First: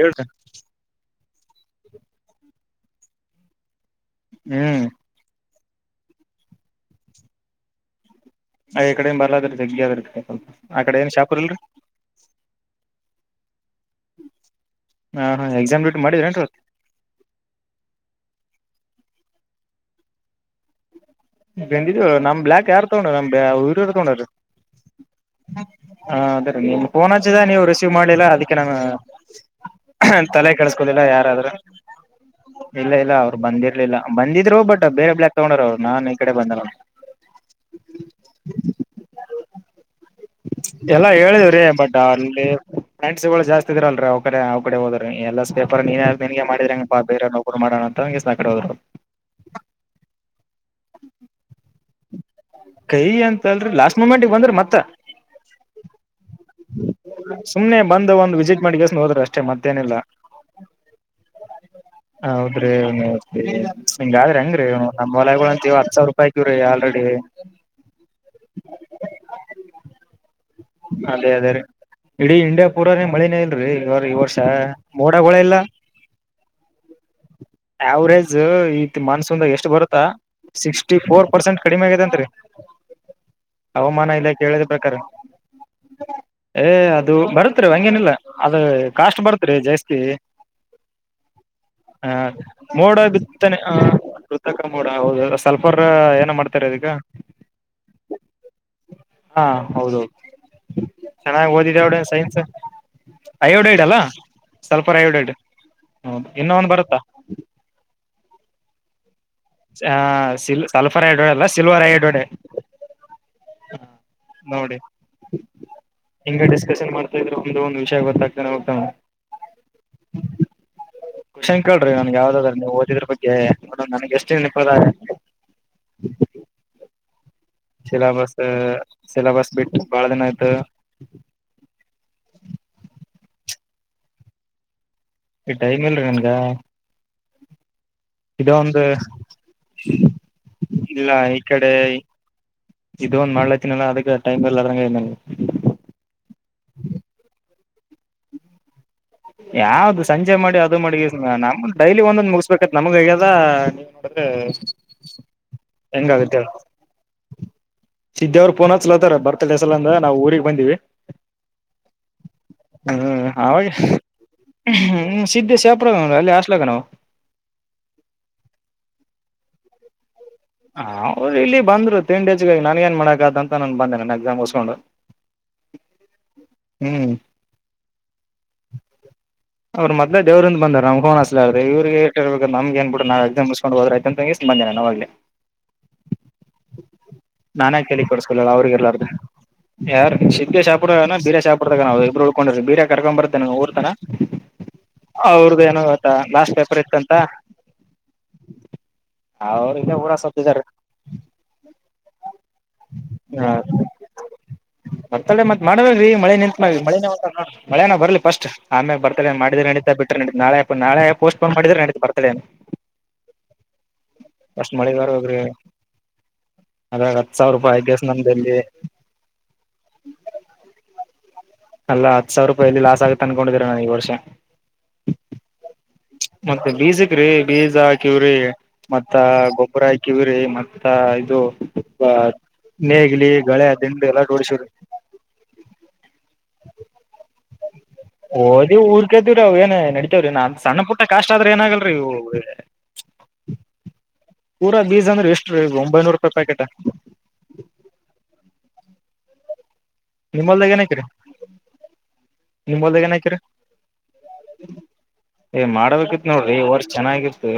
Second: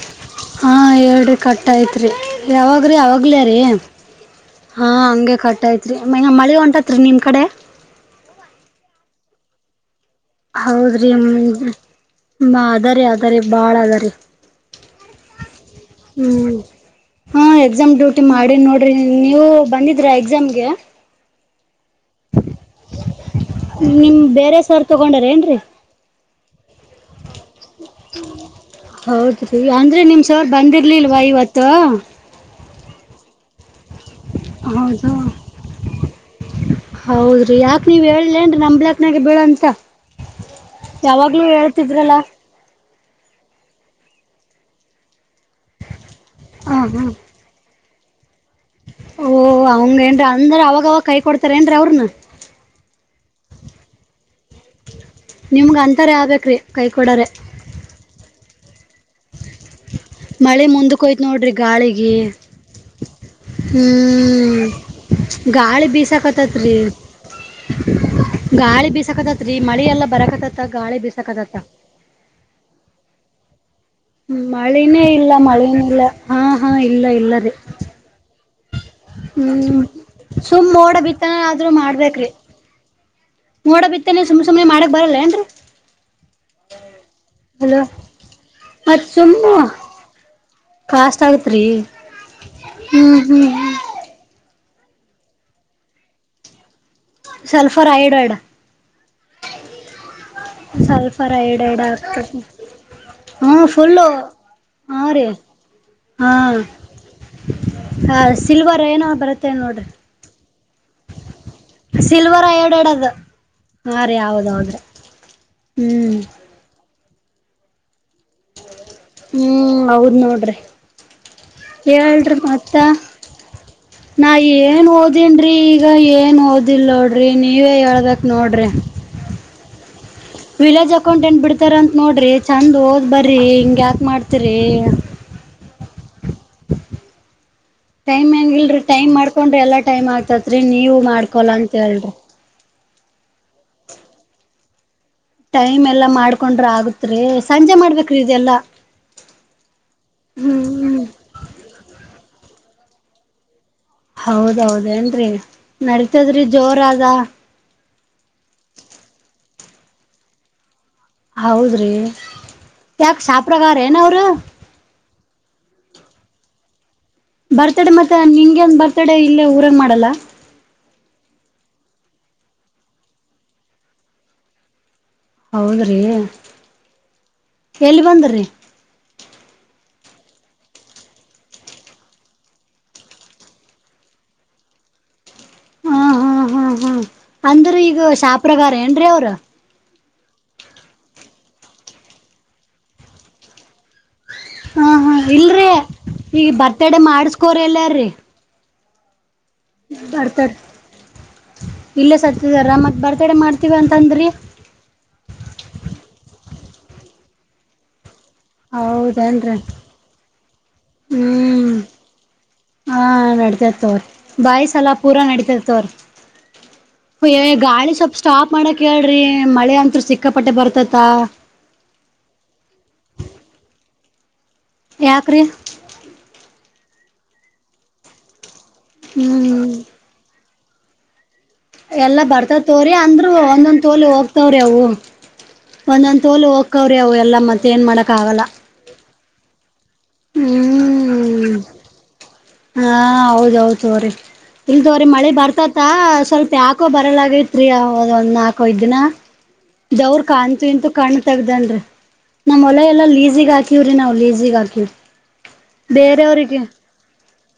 ಹೇಳ್ ಹಾ ಹೇಳ ಕಟ್ ಆಯ್ತ್ರಿ ಯಾವಾಗ್ರೀ ಅವಾಗ್ಲ ರೀ ಹ್ಮ್ ಹಾಂ ಹಗೆ ಕಟ್ಐತ್ ರೀ ಮಗ ಮಳೆ ಹೊಂಟತ್ ರೀ ನಿಮ್ಮ ಕಡೆ ಅ ಕಡೆಯಿಂದ ಬರ್ಲದ್ರೆ ಜಗ್ಗಿ ಅದ್ರ. ಹೌದ್ರಿ ಅದಾರ ಅದಾರೆ ಬಾಳ್ ಅದಾರಿ. ಹಾ ಹಾ ಎಕ್ಸಾಮ್ ಡ್ಯೂಟಿ ಮಾಡಿದ್ರೇನ್ರಿ ಹ್ಮ್ ಹಾ ಎಕ್ಸಾಮ್ ಡ್ಯೂಟಿ ಮಾಡಿ ನೋಡ. ನಿ ನೀವು ಬಂದಿದ್ರ ಎಕ್ಸಾಮ್ಗೆ. ಹೆಂಗಿದ್ದು ನಮ್ ಬ್ಲಾಕ್ ಯಾರು ತಗೊಂಡ ನಮ್ ಉಊರ ಯಾರ್ ನಿಮ್ ತಗೊಂಡ್ರ. ಬೇರೆ ಸರ್ ತಗೊಂಡಾರ ಏನ್ರಿ ಹಾ ಅದೇ ರ ನಿಮ್ಫೋನ್ ಹಚ್ಚಿದ ನೀವು ರಿಸೀವ್ ಮಾಡ್ಲಿಲ್ಲ ಅದಕ್ಕೆ ನಾನು ತಲೆಕೆಡಿಸಿಕೊಳ್ಳಲ್ಲ. ಲ್ ವ ಇವತ್ತ. ಇಲ್ಲ ಇಲ್ಲ ಅವ್ರು ಬಂದಿರ್ಲಿಲ್ಲ ಬಂದಿದ್ರು ಬಟ್ ಹೌದು ಬೇರೆ ಬ್ಲಾಕ್ ತಗೊಂಡೋರ ಅವ್ರು ನಾ. ಹೌದ್ರಿ ಯಾಕ ನೀವ್ ಹೇಳಲನ್ರಿ ನಮ್ಲಾಕ್ನಾಗ ಬೀಳಂತ. ಎಲ್ಲಾ ಯಾವಾಗ್ಲೂ ಹೇಳಿದವ್ರಿ ಬಟ್ ಹೇಳ್ತಿದ್ರಲ್ಲ ಅವ್ರಲ್ಲಿ. ಫ್ರೆಂಡ್ಸ್ ಗಳು ಜಾಸ್ತಿ ಇದ್ರರಲ್ ರರಿ ಅವ್ಡೆ ಅವ್ರ ಕಡೆ ಹೋದ್ರ ಎಲ್ಲ ಪೇರ್ ನಿನಗೆ ಹಾಂ ಮಾಡಿದಂಗಗೆ ಬೇರೆ ನರು ಮಾಡಣ. ಕಡೆ ಹೋದರು. ಓಹ ಅವಂಗ ಏನ್ ಅಂದ್ರ ಅವಾಗವಾಗ ಕೈ ಕೊಡ್ತಾರ ಏನ್ರೀ ಅವ್ರನ. ಕೈ ಅಂಥ ಅಲ್ರೀ ಲಾಸ್ಟ್ ಮುಮೆಂಟ್ ಬಂದ್ರು. ನಿಮ್ಗ ಅಂತರ ಆಬೇಕ್ರಿ. ಸುಮ್ನೆ ಬಂದ ಒಂದು ವಿಸಿಟ್ ಮಾಡಿ ಹೋದ್ರ ಅಷ್ಟೆ ಮತ್ತೇನಿಲ್ಲ. ಮಳೆ ಮುಂದಕ್ಕೆ ಹೋಯ್ತು ನೋಡ್ರಿ ಗಾಳಿಗೆ ಹೌದ್ರಿ ಹಿಂಗಾದ್ರೆ ಹ್ಮ್. ಹೆಂಗ್ರೀ ನಮ್ ಹೊಲಗಳು ಅಂತೀವ ಗಾಳಿ ಹತ್ ಸಾವಿರ ರೂಪಾಯಿ ಹಾಕಿವ್ರಿ ಬೀಸಕತೈತ್ರಿ. ಆಲ್ರೆಡಿ ಗಾಳಿ ಬಿಸಸಕತ್ತತ್ರಿ ಮಳಿ ಎಲ್ಲ ಬರಕತ್ತತ್. ಅದೇ ಅದೇ ರೀ ಇಡೀ ಇಂಡ್ಯಾ ಪೂರಾನ ಮಳನೇ ಇಲ್ರರಿ. ಇ ಈ ವರ್ಷ ಮಳಿನೇ ಮೋಡಗಳೇ ಇಲ್ಲ ಮಳಿನೇ ಹಾ ಹಾ ಇಲ್ಲ ಇಲ್ಲ ರೀ ಅವರೇಜ್. ಈ ಮಾನ್ಸನ್ ಎಷ್ಟ್ ಹ್ಮ್ ಬರುತ್ತಾ ಸುಮ್ ಮೋಡ ಸಿಕ್ಸ್ಟಿ ಫೋರ್ ಬಿತ್ತನೆ ಪರ್ಸೆಂಟ್ ಆದ್ರೂ ಕಡಿಮೆ ಆಗತೆತ್ರಿ. ಮಾಡ್ಬೇಕ್ರಿ ಮೋಡ ಹವಾಮಾನ ಬಿತ್ತನೆ ಸುಮ್ ಇಲಾಖೆ ಸುಮ್ನೆ ಹೇಳದ ಮಾಡಕ್ ಪ್ರಕಾರ. ಬರಲ್ಲ ಏನ್ರಿ ಏ ಅದು ಬರ್ತ್ರಿ ಹಲೋ ಹಂಗೇನಿಲ್ಲ ಅದ ಕಾಸ್ಟ್ ಬರ್ತ್ರಿ ಜಾಸ್ತಿ. ಕಾಸ್. ಹಾ ಮೋಡ ಹ್ಮ್ ಬಿತ್ತಾನೆ ಹ. ಕರ್ಕಾ ಮೋಡ ಹೌದು ಸಲ್ಫರ್ ಏನ ಮಾಡ್ತಾರೆ ಅದ ಈಗ. Sulphur hydride. ಹಾ ಹೌದೌದು ಸಲ್ಫರ್ ಐ ಚೆನ್ನಾಗಿ ಓದಿದೆ ಡಿಡ್ ಅವಡ ಸೈನ್ಸ್ ಆಗ್ತದೆ. ಹಾ ಅಯೋಡೈಡ್ ಅಲ್ಲ ಫುಲ್ಲು ಸಲ್ಫರ್ ಹಾ ರಿ. ಅಯೋಡೈಡ್ ಹೌದು ಹಾ ಇನ್ನೊ ಒಂದ್ ಬರುತ್ತಾ ಸಿಲ್ವರ ಏನ ಬರುತ್ತೆ. ನೋಡ್ರಿ ಹ ಸಿಲ್ ಸಲ್ಫರ್ ಹೈಡ್ರೋಡೆ ಅಲ್ಲ ಸಿಲ್ವರ್ ಹೈಡ್ರೋಡೆ. ಸಿಲ್ವರ್ ಐಡೈಡ್ ಅದು ಹ ಹಾ ರೀ ನೋಡಿ ಹೌದೌದ್ರಿ ಹ್ಮ್ ಹಿಂಗ ಡಿಸ್ಕಷನ್ ಮಾಡ್ತಾ ಇದ್ರೆ ಒಂದು ಒಂದು ನಿಮಿಷ. ಗೊತ್ತ್ತ ಹೋಗ್ತ. ಹ್ಮ್ ಹೌದ್ ನೋಡ್ರಿ ಕೋಶನ್ ಕೇಳ್ರಿ ನನ್ಗೆ ಹೇಳ್ರಿ ಯಾವ್ದಾದ್ರ ನೀವು ಮತ್ತ ಓದಿದ್ರ ಬಗ್ಗೆ ನ ನನ್ಗೆ ನಾ ಎಷ್ಟು ನಿಪದಾಯ. ಏನ್ ಓದನ್ರಿ ಈಗ ಏನ್ ಓದಿಲ್ಲ ನೋಡ್ರಿ ನೀವೇ ಹೇಳ್ಬೇಕ ಸಿಲಬಸ್ ನೋಡ್ರಿ. ಸಿಲಬಸ್ ಬಿಟ್ಟು ಬಾಳ ದಿನ ಆಯ್ತು ವಿಲೇಜ್ ಅಕೌಂಟ್ ಎನ್ಟ್ ಬಿಡ್ತಾರಂತತ್ ನೋಡ್ರಿ ಚಂದ್ ಓದ್ ಬರ್ರಿ ಹಿಂಗ ಯಾಕ ಮಾಡ್ತಿರಿ. ಟೈಮ್ ಇಲ್ರಿ ನನ್ಗ. ಟೈಮ್ ಇದ ಹೆಂಗಿಲ್ರಿ ಒಂದು ಟೈಮ್ ಮಾಡ್ಕೊಂಡ್ರಿ ಎಲ್ಲಾ ಟೈಮ್ ಆಗ್ತತ್ರಿ ನೀವು ಇಲ್ಲ ಈ ಮಾಡ್ಕೊಲ ಕಡೆ ಅಂತ ಹೇಳ್ರಿ. ಇದು ಒಂದ ಮಾಡಲತನಲ್ಲ ಅದಕ್ಕೆ ಟೈಮ್ [unintelligible] ನಂಗ. ಟೈಮ್ ಎಲ್ಲಾ ಮಾಡ್ಕೊಂಡ್ರ ಆಗತ್ರಿ ಸಂಜೆ ಮಾಡ್ಬೇಕ್ರೀ ಇದೆಲ್ಲಾ. ಯಾವ್ದ ಸಂಜೆ ಮಾಡಿ ಅದು ಮಾಡಿ ಹ್ಮ್ ನಮ್ದ ಡೈಲಿ ಒಂದೊಂದ್ ಮುಗಿಸಸ್ಬೇಕತ್ ನಮ್ಗ್. ಹೌದೌದ ಏನ್ರರಿ ನಡತದ್ರಿ ಜೋರ ಅದ. ಸಿದ್ದಿ ಅವ್ರು ಪೋನ ಚಲತಾರ ಬರ್ತ ದಸಲ ಅಂದ ನಾವವು ಊರಿಗೆ ಬಂದಿವವಿ. ಹೌದ್ರಿ ಯಾಕ ಸಾ ಪ್ರ [unintelligible] ಏನ. ಅವರು ಹ್ಮ ಸಿದ್ಧ ಸಪ ಅಲ್ಲಿ ಆಸ್ಲಕ್ಕ ನಾವು. ಬರ್ತಡ ಮತ್ತೆ ನಿಂಗೆ ಒಂದ ಬರ್ತಡೇ ಇಲ್ಲೇ ಊರಾಗ ಮಾಡಲ್ಲ. ಹ ಹೌದು ಇಲ್ಲಿ ಬಂದ್ರು ತಿಂಡಿಜಗ ನಾನ ಏನ್ ಮಾಡಾಕಾದ ಅಂತ ನಾನು ಬಂದೆ ನ ಎಕ್ಸಾಮ್ ಉಸ್ಕೊಂಡು. ಹೌದ್ರಿ ಎಲ್ಲಿ ಬಂದ್ರಿ. ಅವರು ಮದ್ಲ ದವ್ರ ಬಂದ ನಮ ಫನ್ ಅಸ್ ಆಗದೆ ಇ್ರರಿಗೆೇ ಇರ್ಬೇಕ ನಮಗೆ ಏನ್ ಬಿಡೂ ನಾ ಎಕ್ಸಾಮ್ಸ್ಕೊಂಡ್ಬದ್ರಂತ ಬಂದೇ. ಅವಗೆ ಹಾ ಹಾ ಹಾ ಹ್ಮ ಅಂದ್ರ ನಾನ್ಯಾಕ್ ಈಗ ತಲಿ ಕೆಡಿಸ್ಕೊಳಲ್ಲ ಅವ್ರಿಗ್ ಶಾಪಗಾರ ಏನ್ರೀ ಅವ್ರ ಬರಾಪಡ್ತ ನವುಬ್ರು ಉಳ್ಕೊಂಡ್ರಿ ಬರ ಕರ್ಕೊ ಬರ್ತೇ ರ್ತನ ಹಾ ಹಾ ಅವ್ರ್ದ ಇಲ್ರಿ ಏನಾಗತ್ತಾ ಈಗ ಲಾಸ್ಟ್ ಪೇಪರ್ ಬರ್ತಡೆ ಇತ್ತುಂತ ಮಾಡಸ್ಕೋರಿ ಎಲ್ಲಾರೀ ಅವ್ರಗ ಊರ ಬರ್ತಡೆ ಸತ್ತಿದ್ದಾರೆ ಇಲ್ಲೇ ಸತ್ತದಾರ ಮತ್ತೆ ಬರ್ತ್ಡೇ ಮಾಡ್ತೀವಿ ಅಂತ ಅಂದ್ರಿ ಬರ್ತಡೆ ಮತ್ ಮಾಡ್ಬೇಕ್ರೀ ಮಳೆ ನಿಂತತ್ ಮಳೆ ಮಳೆನ ಬರ್ಲಿ ಫಸ್ಟ್ ಆಮೇಾಗ ಬರ್ತಾನನೆ ಹೌದೇನ್ರಿ ಮಾಡಿದೆ ನಡಿತಾ ಬಿಟ್ರ ನಡ ನಾಳೆ ನಳೆ ಪೋಸ್ಟ್ ಪೋನ್ ಹ್ಮ್ ಮಾಡಿದ್ರ ನಡೀ ಬರ್ತೇ ಹಾ ನಡತರ್ತವ್ರೀ ಬಾಯ್ಸ್ ಪೂರಾ ಹೋಗ್ರಿ ನಡೀತರ್ತವ್ರೀ [unintelligible] ಏ ಗಾಳಿ ಐಗೆಸ್ ಸ್ವಪ್ ಸ್ಟಾಪ್ ನಮ್ದಲ್ಲಿ ಮಾಡಕ್ ಹೇಳ್ರಿ ಮಳೆ ಅಂತ್ ಸಿಕ್ಕಾಪಟ್ಟೆ ಬರ್ತತ ಅಲ್ಲ ಹತ್ತು ಸಾವಿರ ರೂಪಾಯಿಲ್ಲಿ ಲಾಸ್ ಆಗಿೆ ಅನ್ಕೊಂಡಿದೀರ ನಾನು ಈ ವರ್ಷ ಯಕ್ರ ಮತ್ತೆ ಬೀಜಕ್ ರೀ ಬೀಜ ಹಾಕಿವ್ರಿ ಮತ್ತ ಹ್ಮ್ ಗೊಬ್ಬರ ಹಾಕಿವ್ರರಿ ಮತ್ತ ಇದು ಎಲ್ಲಾ ಬರ್ತದತವ್ರಿ ಅಂದ್ರೂ ನೇಗಿಲಿ ಗಳೆ ಒಂದೊಂದ್ ದಿಂಡು ತೋಲಿ ಎಲ್ಲಾ ಹೋಗ್ತವ್ರಿ ಜೋಡ್ಸಿವ್ರಿ ಅವು ಒಂದೊಂದು ತೋಲು ಹೋಗ್ಕ್ಕವ್ರಿ ಅವ ಎಲ್ಲ ಮತ್ತೆ ಏನ್ ಮಾಡಾಕ್ಕ ಆಗಲ್ಲ ಊರ್ತೂರಾವ ಏನ [unintelligible] [unintelligible] ನಾ ಸಣ್ಣ ಪುಟ್ಟ ಕಾಷ್ಟ ಆದ್ರೆ ಹ್ಮ್ ಏನಾಗಲ್ರೀ ಇ ಇದವ್ರೀ ಮಳೆ ಬರ್ತತ್ತ ರೂಪಾಯಿ ಸ್ವಲ್ಪ ಪ್ಯಾಕೆಟ್ ಯಾಕೋ ಬರಲಗೈತ್ರಿ ನಾಲ್ಕ ಐದ್ ದಿನ ದವ್ರ ನಿಮ್ ಕಂತು ಹೊಲ್ದಾಗ ಏನ್ ಇಂತು ಹಾಕಿರಿ ಕಣ್ಣ ತಗ್ದನ್ರಿೀ ನಮ್ಮ್ ನಿಮ್ ಒಲ ಹೊಲ್ದಾಗ ಎಲ್ಲ ಏನ್ ಹಾಕಿರಿ ಲೀಸಿಗ್ ಹಾಕಿವವ್ರಿ ನಾವವು ಲೇಸಿಗ್ ಹಾಕಿವವ್ರಿ ಏ್ ಮಾಡಬೇಕಿತ್ ನೋಡ್ರಿ ಈ ವರ್ಷ ಚೆನ್ನಾಗಿತ್ತು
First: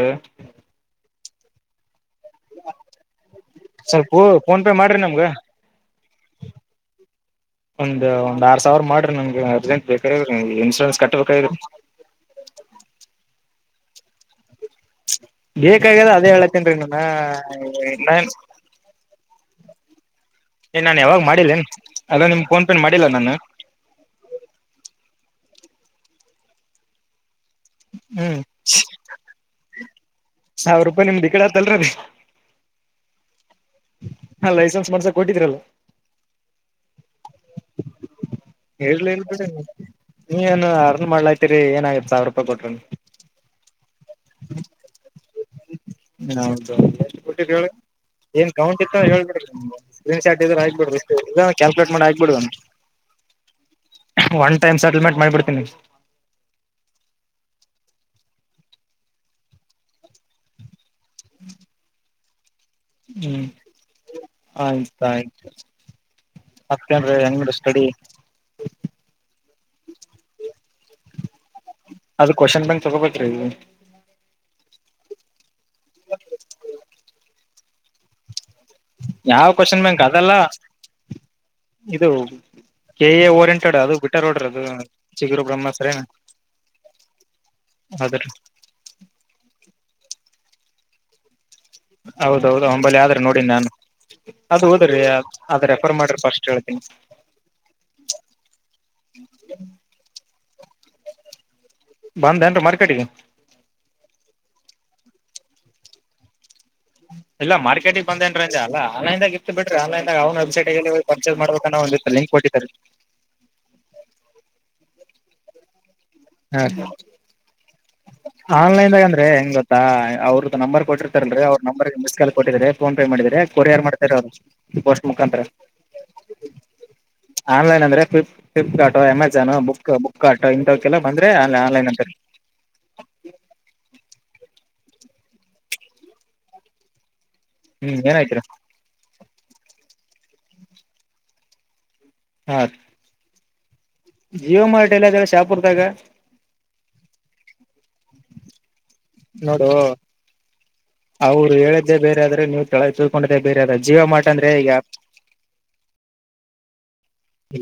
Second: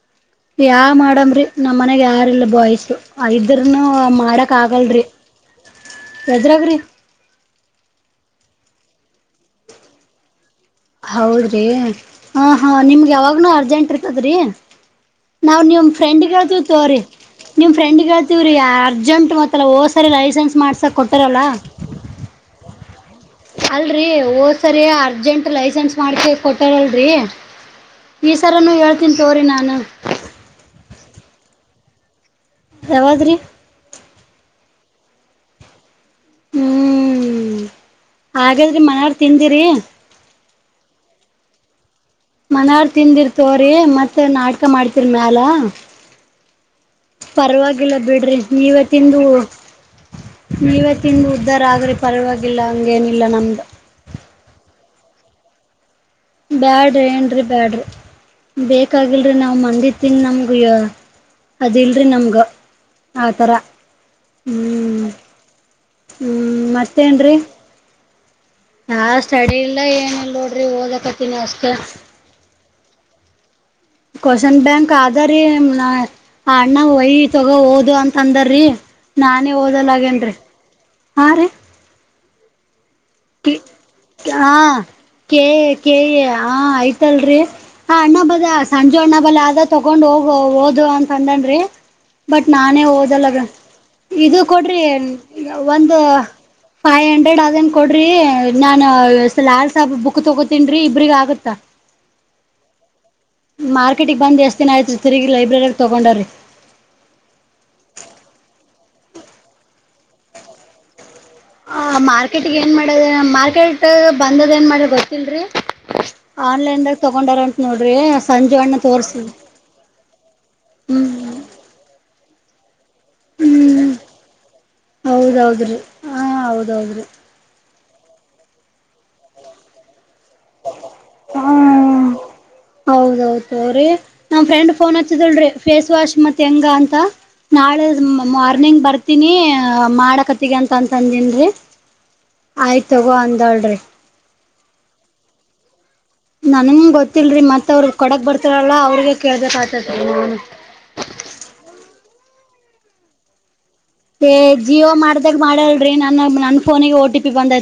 ಯಾವ ಮಾಡಮ್ರಿ ನಮ್ ಮನಾಗ ಯಾರಿಲ್ಲ ಬಾಯ್ಸು ಇದ್ರನು ಸ್ವಲ್ಪ ಮಾಡಕ್ ಫೋನ್ ಪೇ ಆಗಲ್ರಿ [inaudible] ಎದುರಾಗ ರಿ ಒಂದ ಒಂದ್ ಆರ್ ಸಾವಿರ್ ಮಾಡ್ರಿ ನನ್ಗೆ ಅರ್ಜೆಂಟ್ ಬೇಕಾರ ಹೌದ್ರಿ ಹಾ ಹಾ ನಿಮ್ಗೆ ಯಾವಾಗ್ನೂ ಅರ್ಜೆಂಟ್ ಇರ್ತದ್ರೀ ನಾವ್ ನಿಮ್ ಬೇಕಾಗ್ಯದ ಫ್ರೆಂಡ್ ಅದೇ ಕೇಳ್ತವ ಹೇಳತ್ತೇನ್ರಿ ನಾನ ತೋ್ರೀ ನಿಮ ಫ್ರೆಂಡ್ ನಾನ್ ಕೇಳ್ತವ್ರೀ ಅರ್ಜೆಂಟ್ ಮತ್ತ ಹೋ ಸರಿ ಲೈಸೆನ್ಸ್ ಏ ಮಾಡ್ಸ ನಾನ್ ಯಾವಾಗ ಕೊಟ್ಟಾರಲ್ಲ ಮಾಡಿಲ್ಲೇನ್ ಅದ ನಿಮ್ ಫೋನ್ ಪೇನ್ ಮಾಡಿಲ್ಲ ನಾನು ಅಲ್ರರಿ ಹೋದ್ ಸರಿ ಅರ್ಜೆಂಟ್ ಲೈಸೆನ್ಸ್ ಮಾಡ್ಕ ಕೊಟ್ಟಾರಲ್ರರಿ ಹ್ಮ್ ಈಸರನ್ನು ಹೇಳ್ತೀನಿ ತೋರಿ ನಾನು ಇ ನಿಮ್ದು ಈ ಕಡೆ ಆಟದು ಅಲ್ಲಾ ರಿ ಯಾವ್ದ್ರಿ ಹಾ ಲೈಸೆನ್ಸ್ ಮಾಡ್ಸಾಕ್ ಕೊಟ್ಟಿದ್ರಲ್ ಹ್ಮ್ ಹಾಗಾದ್ರಿ ಹೇಳಲಿ ಮನಾರ್ ಇಬಡಿ ತಿಂದಿರಿ ನೀವ ಏನ್ ಅರ್ನ್ ಮಾಡ್ಲಾಯ್ತಿೀರಿ ಏನಾಗ ಮನ್ಡ್ ತಿಂದಿರ್ ತೋರಿ ಮತ್ತ ನಾಟಕ ಮಾಡ್ತಿರ್ ಮ್ಯಾಲ ಹೌದೌದು ಕೊಟ್ಟಿದ ಪರವಾಗಿಲ್ಲ ಬಿಡ್ರಿ ಏನ್ ಕೌಂಟ್ ನೀವೇ ಇತ್ತು ತಿಂದು ಹೇಳ್ ಬಿಡ್ರಿ ಸ್ಕ್ರೀನ್ ಶಾಟ್ ಇದ್ರ ಹ ಆಿಬ ನೀವೇ ಬಿಡ್ರಿಷ್ಟ ತಿಂದು ಉದ್ದಾರ ಕ್ಯಾಲಿಕಟ್ ಆಗ್ರಿ ಮಾಡ ಆಕು [unintelligible] ಪರವಾಗಿಲ್ಲ ಹಂಗೇನಿಲ್ಲ ನಮ್ದು ಒನ್ ಟೈಮ್ ಸೆಟಲ್ಮೆಂಟ್ ಮಾಡಿಬಿಡ್ತೀನಿ ಬ್ಯಾಡ್ರಿ ಏನ್ರಿ ಬ್ಯಾಡ್ರಿ ಬೇಕಾಗಿಲ್ರರಿ ನಾವ್ ಮಂದಿ ತಿನ್ ನಮಗ ಅದಿಲ್ರಿ ನಮ್ಗ ಹ್ಮ್ ಆಥರ ಆಯ್ತ ಹ್ಮ ಆಯ್ತು ಹ್ಮ್ ಮತ್ತ ಮತ್ತೇನ್ರೀ ಏನು ರಿ ಹೆಂಗ್ ಸ್ಟಡಿ ನಾ ಸ್ಟಡಿ ಇಲ್ಲ ಏನಿಲ್ಲ ನೋಡ್ರಿ ಓದಕತೀನಿ ಅಷ್ಟೇ ಅದು ಕ್ವಶನ್ [unintelligible] ಕ್ವಶನ್ ಬ್ಯಾಂಕ್ ಆದ ರಿ ಹಾ ಅಣ್ಣ ಒಯಿ ತಗೋ ಹೋದು ಅಂತ ಅಂದರಿ ಯಾವ ನಾನೇ ಕ್ವಶನ್ ಬ್ಯಾಂಕ್ ಅದೆಲ್ಲ ಓದಲ್ಲಗೇರಿ ಹಾ ರೀ ಇದು ಕೆ ಎ ಓರಿಯಂಟೆಡ್ ಅದು ಬಿಟ ನೋಡ್ರಿ ಅದು ಚಿಗುರು ಕೇ ಬ್ರಹ್ಮಸರ ಏನ ಕೇಯ ಹ ಆಯ್ತಲ್ರಿ ಹಾ ಅಣ್ಣ ಅದ್ರಿ ಬದ ಸಂಜು ಅಣ್ಣ ಬಲ್ಲ ಆದ ತಗೊಂಡ್ ಹೋಗ ಓದು ಅಂತ ಅಂದನ್ ರಿ ಬಟ್ ಹೌದೌದು ನಾನೇ ಅಂಬಲ್ಲಿ ಆದ್ರಿ ಓದಲ್ಲಗ ನೋಡಿ ನಾನು ಇದು ಅದು ಕೊಡ್ರಿ ಓದ್ರಿ ಅದ್ ರೆಫರ್ ಒಂದು ಮಾಡ್ರಿ ಫಸ್ಟ್ ಹೇಳ್ತೀನಿ ಫೈವ್ ಹಂಡ್ರೆಡ್ ಅದನ್ ಕೊಡ್ರಿ ನಾನ್ ಲಾ ಸಾಬ್ ಬುಕ್ ತಗೋತೇನ್ ರಿ ಇಬ್ರಗ್ ಆಗತ್ತಾ ಬಂದ ಏನ್ರಿ ಮಾರ್ಕೆಟಿಗೆ ಆಯ್ರಿ ತಿರಿಗಿ ಲೈಬ್ರರಿ ತೊಗೊಂಡ್ರೀ ಇಲ್ಲ ಮಾರ್ಕೆಟಿಗೆ ಬಂದೇನ್ ರಂಜ ಅಲ್ಲ ಆನ್ಲೈನ್ಗ ಇತ್ ಬಿರಿ ಆನ್ಲೈನ್ದ ಅವ್ ವೆಬ್ಸೈಟ್ ಹ ಮಾರ್ಕೆಟ್ಗ ಏನ್ ಮಾಡದ ಮಾರ್ಕೆಟ್ ಬಂದದ ಏನ್ ಮಾಡ್ರಿ ಗೊತ್ತಿಲ್ರಿ ಆನ್ಲೈನ್ದಾಗ ತಗೊಂಡಾರ ಅಂತ ನೋಡಿ ಆನ್ಲೈನ್ದಾಗ ಅಂದ್ರೆ ಹೆಂಗ್ ಗೊತ್ತಾ ಅವ್ರದ್ದು ನಂಬರ್ ಕೊಟ್ಟಿರ್ತಾರದ್ರೆ ಅವ್ರ ನಂಬರ್ ಮಿಸ್ ಕಾಲ್ ಕೊಟ್ಟಿದ್ರೆ ಫೋನ್ ಪೇ ಮಾಡಿದ್ರ ಕೊರಿಯರ್ ಹ್ಮ್ ಮಾಡ್ತಾರೆ ಅವರು ಪೋಸ್ಟ್ ಮುಖಾಂತರ ಹೌದೌದುದು ಏಂದ್ರೆಫ್ಲಿಪ್ Flipkart Amazon book book cart ಇಂಥ ಕೆಲಲ್ಲ ಬಂದ್ರೆ ಅಲ್ಲಿ ಆನ್ಲೈನ್ ಅಂತ ಹೌದೌದು ರರಿ ನಮ್ ಫ್ರೆಂಡ್ ಫೋನ್ ಹಚ್ಚಿದಲ್ರಿ ಫೇಸ್ ವಾಶ್ ಮತ್ತತ್ ಹೆಂಗ ಅಂತ ನಾಳೆ ಹ್ಮ್ ಏನಾಯ್ತರ ಮಾರ್ನಿಂಗ್ ಬರ್ತೀನಿ ಮಾಡಕತ್ತಗೆ ಅಂತ ಅಂತಂದನ್ ರಿ ಹ ಆಯ್ತ್ ತಗೋ ಅಂದಾಳ್ರಿ ಜಿಯೋ ಮಾರ್ಟ ಎಲ್ಲ ಅದೆಲ್ಲ ಶಾಪುರ್ತಾಗ ನನ್ಗ ಗೊತ್ತಿಲ್ರಿ ಮತ್ ಅವ್ರಗ್ ಕೊಡಕ್ ಬರ್ತಾರಲ್ಲ ಅವ್ರಗ ಕೇಬೇಕಕ್ ನೋಡು ಆತತಿ ನ ಹ ಅವ್ರು ಹೇಳಿದ್ದೇ ಬೇರೆ ಆದ್ರೆ ನೀವು ತಳ ತಿಳ್ಕೊಂಡಿದ್ದೇ ಬೇರೆ ಜಿಯೋ ಮಾರ್ಟ್ ಅಂದ್ರೆ ಈಗ ಜಿಯೋ ಮಾಗ ಮಾಡಲ್ರಿ ನನ್ನ ನನ್ ಫೋಗೆ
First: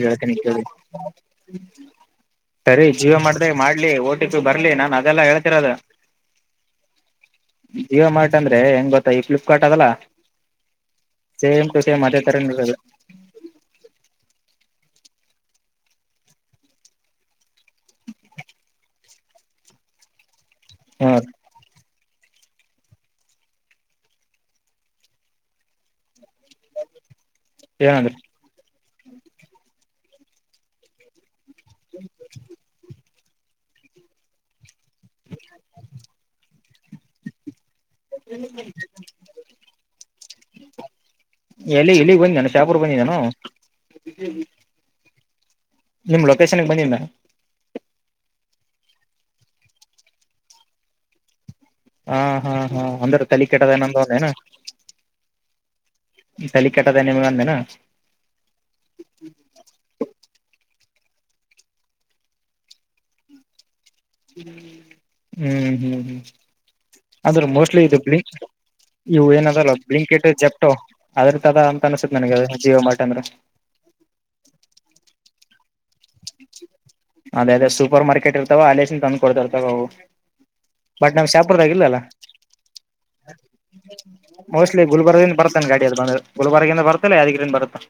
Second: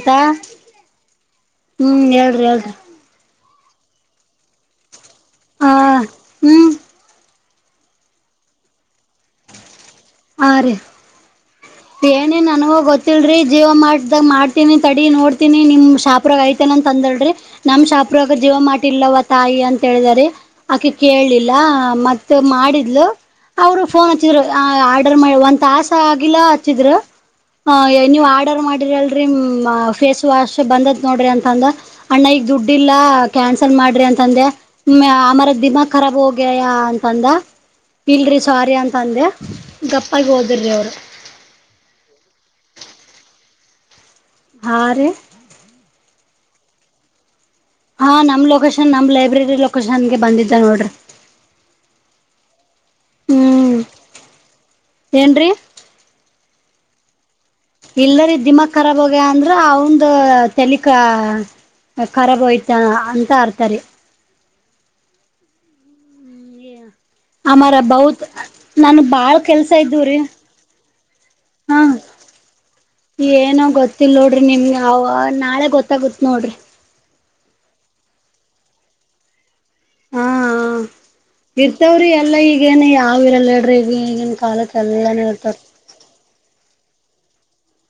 ಇವತ್ತಿನಿ ಕೇಳಿ ಹ್ಮ್ ಹೇಳ್ರಿ ಹೇಳ್ರಿ ಸರಿ ಜೀವ ಮಾಡ್ರೆ ಮಾಡ್ಲಿ ಓಟಿ ಚು ಬರ್ಲಿ ನಾನು ಅದೆಲ್ಲಾ ಹ ಹೇಳ್ತಿರೋದು ಹ್ಮ್ ಜಿಯೋ ಮಾರ್ಟ್ ಅಂದ್ರೆ ಹೆಂಗ್ ಗೊತ್ತಾ ಈ ಫ್ಲಿಪ್ಕಾರ್ಟ್ ಅದಲ್ಲಾ ಹ ರೀ ಅದೇ ತರ ಏನೇನ್ ನನ್ಗೋ ಇರೋದು ಗೊತ್ತಿಲ್ರಿ ಜೀವ ಮಾಡ್ದಾಗ ಮಾಡ ತಡಿ ನೋಡ್ತೀನಿ ನಿಮ್ ಶಾಪ್ರಾಗ ಐತೆತನ ಅಂತ ಅಂದಳ್ರಿ ನಮ ಶಾಪ್ರಾಗ ಜೀವ ಮಾಡಿ ಇಲ್ವ ತಾಯಿ ಅಂತ ಹೇಳಿದಿದ್ದಾರೆ ಆಕೆ ಹ ಕೇಳಲಿಲ್ಲ ಮ ಮಾಡಿದ್ಲು ಅವರು ಫೋನ್ ಹಚ್ಚಿದ್ರು ಆರ್ಡರ್ ಮಾಡ ಒನ್ ಆಸೆ ಆಗಿಲ್ಲ ಏನಂದ್ರ ನೀವು ಆರ್ಡರ್ ಮಾಡ ಅಲ್ ಫೇಸ್ ವಾಶ್ ಬಂದ ನೋಡ್ರಿ ಅಂತಂದ ಅಣ್ಣ ಈಗ ದುಡ್ ಇಲ್ಲ ಕ್ಯಾನ್ಸಲ್ ಮಾಡ ಮಾಡ್ರಿ ಅಂತಂದೆ ಆಮರ ದಿಮಾಗ್ ಖರಾ ಹೋಗ್ಯಯ ಅಂತಂದ ಇಲ್ರಿ ಸಾರಿ ಅಂತ ಅಂದೆ ಗಪ್ಪಾಗಿ ಓದಿರಿ ಅವರು ಎಲ್ಲಿ ಇಲ್ಲಿಗ್ ಬಂದ ನಾನು ಸಾಪೂರ್ ಬಂದಿದ್ದಾನು ಹಾ ರ ನಿಮ್ ಲೊಕೇಶನ್ಗೆ ಬಂಧಿಧ್ನ ಹಾ ನಮ್ ಲೊಕೇಶನ್ ನಮ್ ಲೈಬ್ರರಿ ಲೊಕೇಶನ್ಗೆ ಬಂದಿದ್ದ ನೋಡ್ರಿ ಹಾ ಹಾ ಹಾ ಒಂದ್ರೆ ತಲ ಕೆೆಟ್ಟದ ಹ್ಮ್ ಏನಂದ ಒ ಏನ ಏನ್ರೀ ತ ಕೆಟ್ಟದನೆ ನಿಮಗ ಇಲ್ಲರಿ ದಿಮಾಕ್ ಖರಾಬಹೋಗಯ ಅಂದ್ರ ಅವಂದ ತೇಲಿ ಖರಾಬ್ ಹೋಯ್ತಾ ಅಂತ ಅರ್ತಾರೆ ಹ್ಮ್ ಹ್ಮ್ ಹ್ಮ ಅಂದ್ರೆ ಅಮರ ಮೋಸ್ಟ್ಲಿ ಇದು ಬೌತ್ ನನ್ ಇವು ಬಾಳ್ ಏನ ಕೆಲ್ಸ ಅದಲ್ಲ ಇದ್ದವ್ರೀ ಬ್ಲಿಂಕೆಟ್ ಜೆಪ್ಟೋ ಅದ್ರ ತದ ಹಾ ಅಂತ ಅನ್ ಏನೋ ಗೊತ್ತಿಲ್ಲ ನೋಡ್ರಿ ನಿಮ್ಗೆ ಅವ ನಾಳೆ ಗೊತ್ತಾಗತ್ ನೋಡ್ರಿ ಅದೇ ಅದೇ ಸೂಪರ್ ಮಾರ್ಕೆಟ್ ಇರ್ತವ ಅಲಸನ್ ತಂದು ಕೊಡ್ತರ್ತವ ಅವು ಹಾ ಬಟ್ ನಮ್ ಶಾಪುರದಾಗಿಲ್ಲಲ್ಲ ಇರ್ತವ್ರಿ ಎಲ್ಲಾ ಈಗೇನ್ ಯಾವ್ ಇರಲ್ಲ ಹೇಳ್ರಿ ಈಗ ಈಗಿನ ಕಾಲಕ್ಕೆ ಮೋಸ್ಟ್ಲಿ ಎಲ್ಲಾನು ಗುಲ್ಬರ್ಗಿಂದ ಬರ್ ಇರ್ತವ ಗಾಡಿ ಅದ ಬಂದ ಗುಲ್ಬರ್ಗಿಂದ ಬತ್ತಲ್ಲ ಯಾದಗಿರಿ ಇಂದ ಬರುತ್ತಾ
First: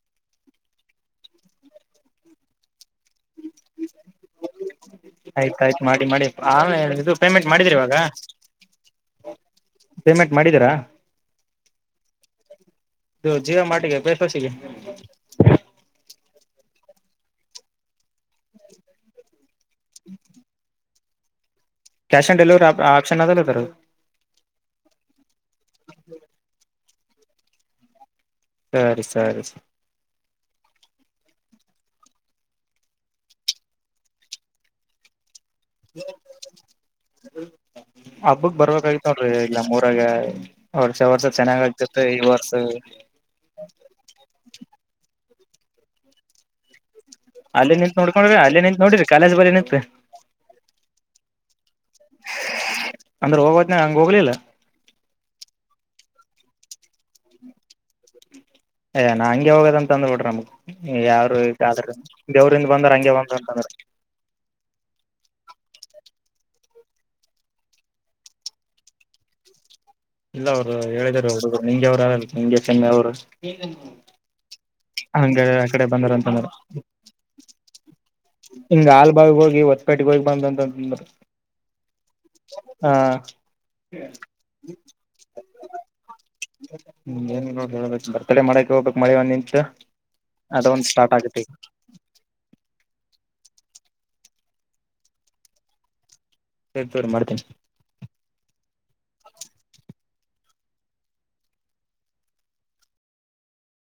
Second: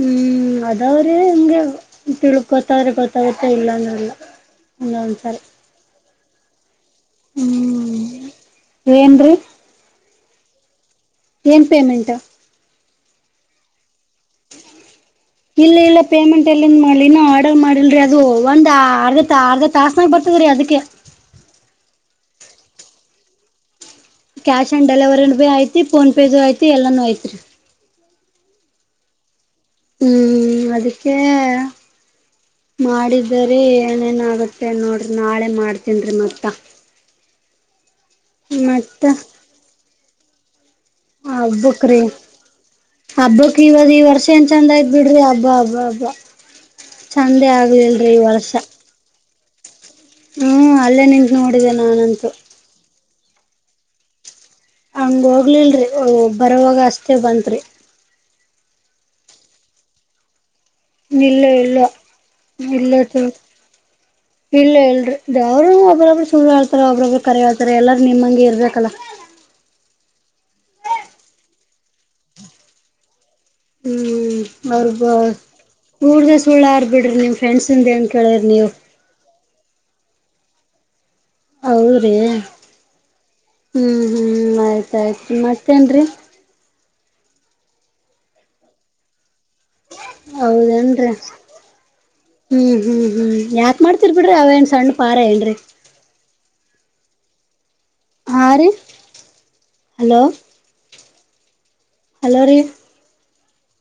ಹ್ಮ್ ಅದವ್ರೆ ನಿಮ್ಗೆ ತಿಳ್ ಗೊತ್ತಾವ್ರೆ ಗೊತ್ತಾಗತ್ತೆ ಇಲ್ಲ ಅಂದಲ್ಲ ಆಯ್ತಾಯಯ್ತು ಮಾಡಿ ಮಾಡಿ ಆ ಇದು ಪೇಮೆಂಟ್ ಮಾಡಿದ್ರಿ ಇವಾಗ ಏನ್ರಿ, ಪೇಮೆಂಟ್ ಮಾಡಿದ್ದೀರಾ. ಜೀವ ಮಾಡಿಗೆ ಬೇಸ್ವಸಿಗೆ [unintelligible] ಎಲ್ಲಿ ಮಾಡ್ಲಿ ಇನ್ನು ಆಡರ್ಮಾಡಿಲ್ರರಿ ಅದು. ಒಂದ್ ಅರ್ಧ -ಅರ್ಧ ತಾಸ್ನಾಗ ಬರ್ತದ್ರೀ ಅದಕ್ಕೆ. ಕ್ಯಾಶ ಆನ್ ಡೆಲಿವರಿ ಆಪ್ಶನ ಆದಲ್ಲಿದರಗ. ಕ್ಯಾಶ್ ಆನ್ ಡೆಲಿವರಿ ಭಿ ಐತಿ ಫೋನ್ ಪೇದು ಐತಿ ಎಲ್ಲಾನೂ ಐತ್ರಿ. ಸರಿ, ಸರಿ, ಸರಿ ಹ್ಮ್, ಅದಕ್ಕೆೇ- ಮಾಡಿದರೆ ಏನೇನಾಗುತ್ತೆ ನೋಡ್ರಿ ನಾಳೆ ಮಾಡ್ತನ್ರಿ ಮತ್ತ. [inaudible] ಮತ್ತ ಗ [unintelligible] [inaudible] ಹಬ್ಬಕ್ರಿ, ಹಬ್ಬಕ್ ಇವದ ಈ ವರ್ಷ ಏನ್ ಚಂದ ಆಯ್ತ್ ಬಿಡ್ರಿ ಹಬ್ಬ. ವಾ ವಾ ವಾ [unintelligible] ಚಂದೆ ಅಲ್ಲೇ ನಿಂತ್ ಆಗ್ಲಿಲ್ರಿಈ ನೋಡ್ಕೊಂಡ್ರಿ ವರ್ಷ ಅಲ್ಲೇ ನಿಂತ್ ನೋಡಿರಿ ಕಾಲೇಜ್ ಬಳಿ ನಿಂತ್ ಹ್ಮ್ಅಲ್ಲೇ ನಿ, ನೋಡಿದೆ ನಾನಂತೂ. ಅಂದ್ರೆ ಹೋಗೋತನಗ ಹಂಗ ಹೋಗ್ಲಿಲ್ಲ. - ಹಂಗಹೋಗ್ಲಿಲ್ ರಿ ಬರೋವಾಗ ಅಷ್ಟೇ ಬಂತರಿ. ಅಯ್ಯಾ ನಾ ಹಂಗೆ ಹೋಗೋದ ಅಂತ ಅಂದ್ ಬಿಡ್ರ ನಮ್ಗ. ಯಾರು ಇಲ್ಲ ಇಲ್ಲ ದೇವ್ರಿದ ಬಂದ ಇಲ್ಲ ಹಂಗೆ ಬಂದಂತಂದ್ರ. ಇಲ್ಲ, ಇಲ್ರಿ ದೇವ್, ರು ಒಬಬ್ ಸುಳ್ ಹೇಳ್ತಾರ ಒಬ್ಬ್ರೊಬ್ರು ಕರೆ ಹೇಳ್ತಾರೆ ಎಲ್ಲಾರ ನಿಮ್ಮಂಗೆ ಇರ್ಬೇಕಲ್ಲ. ಇಲ್ಲ, ಅವ್ರು ಹೇಳಿದಾರ ಅವರುಹುಡಗರು ನಿಂಗೆ ಅವ್ರು ಆರ ನಿಂಗೆ ಚೆನ್ನೆ ಅವ್ರು. ಹ್ಮ್, ಅವ್ರ ಬ ಹಂಗ ಆ ಕಡೆ ಬಂದಾರ ಊರ್ದ ಸುಳ್ಳ ಆರ್ ಬಿಡ್ರಿ ನಿಮ್ ಫ್ರೆಂಡ್ಸಂದ ಅಂತ, - ಹಿಂಗ್ ಹಾಲ ಬಾವಿ ಹೋಗಿ ಹೊತ್ಪೇಟಗ್ ಹೋಗಿ ಬಂದಂತ ಹೌದ್ರೀ, ಹ್ಮ್, ಹ್ಮ್ ಆಯ್ತಾಯ್ತು ಮತ್ತೇನ್ರಿ. ಹ್ಮ, ಏಳ್ಬೇಕು ಬರ್ತಡೆಮಾಡಕ ಹೋಗ್ಬೇಕ ಮಳೆಒಂದ ನಿಂತ, - ಹೌದೇನರಿ ಹ್ಮ್, ಹ್ಮ್- ಹ್ಮ್, ಯಾಕ್ಮಾಡ್ತಿರ್ ಬಿಡ್ರಿ ಅವೇನ ಸಣ್ಣ ಪಾರ ಏನ್ರೀ, ಸರಿ ತೋಗ ರಿ ಮಾಡ್ತೀನಿ. ಯ ರ [unintelligible] ಹಲೋ ಹಲೋ, ರೀ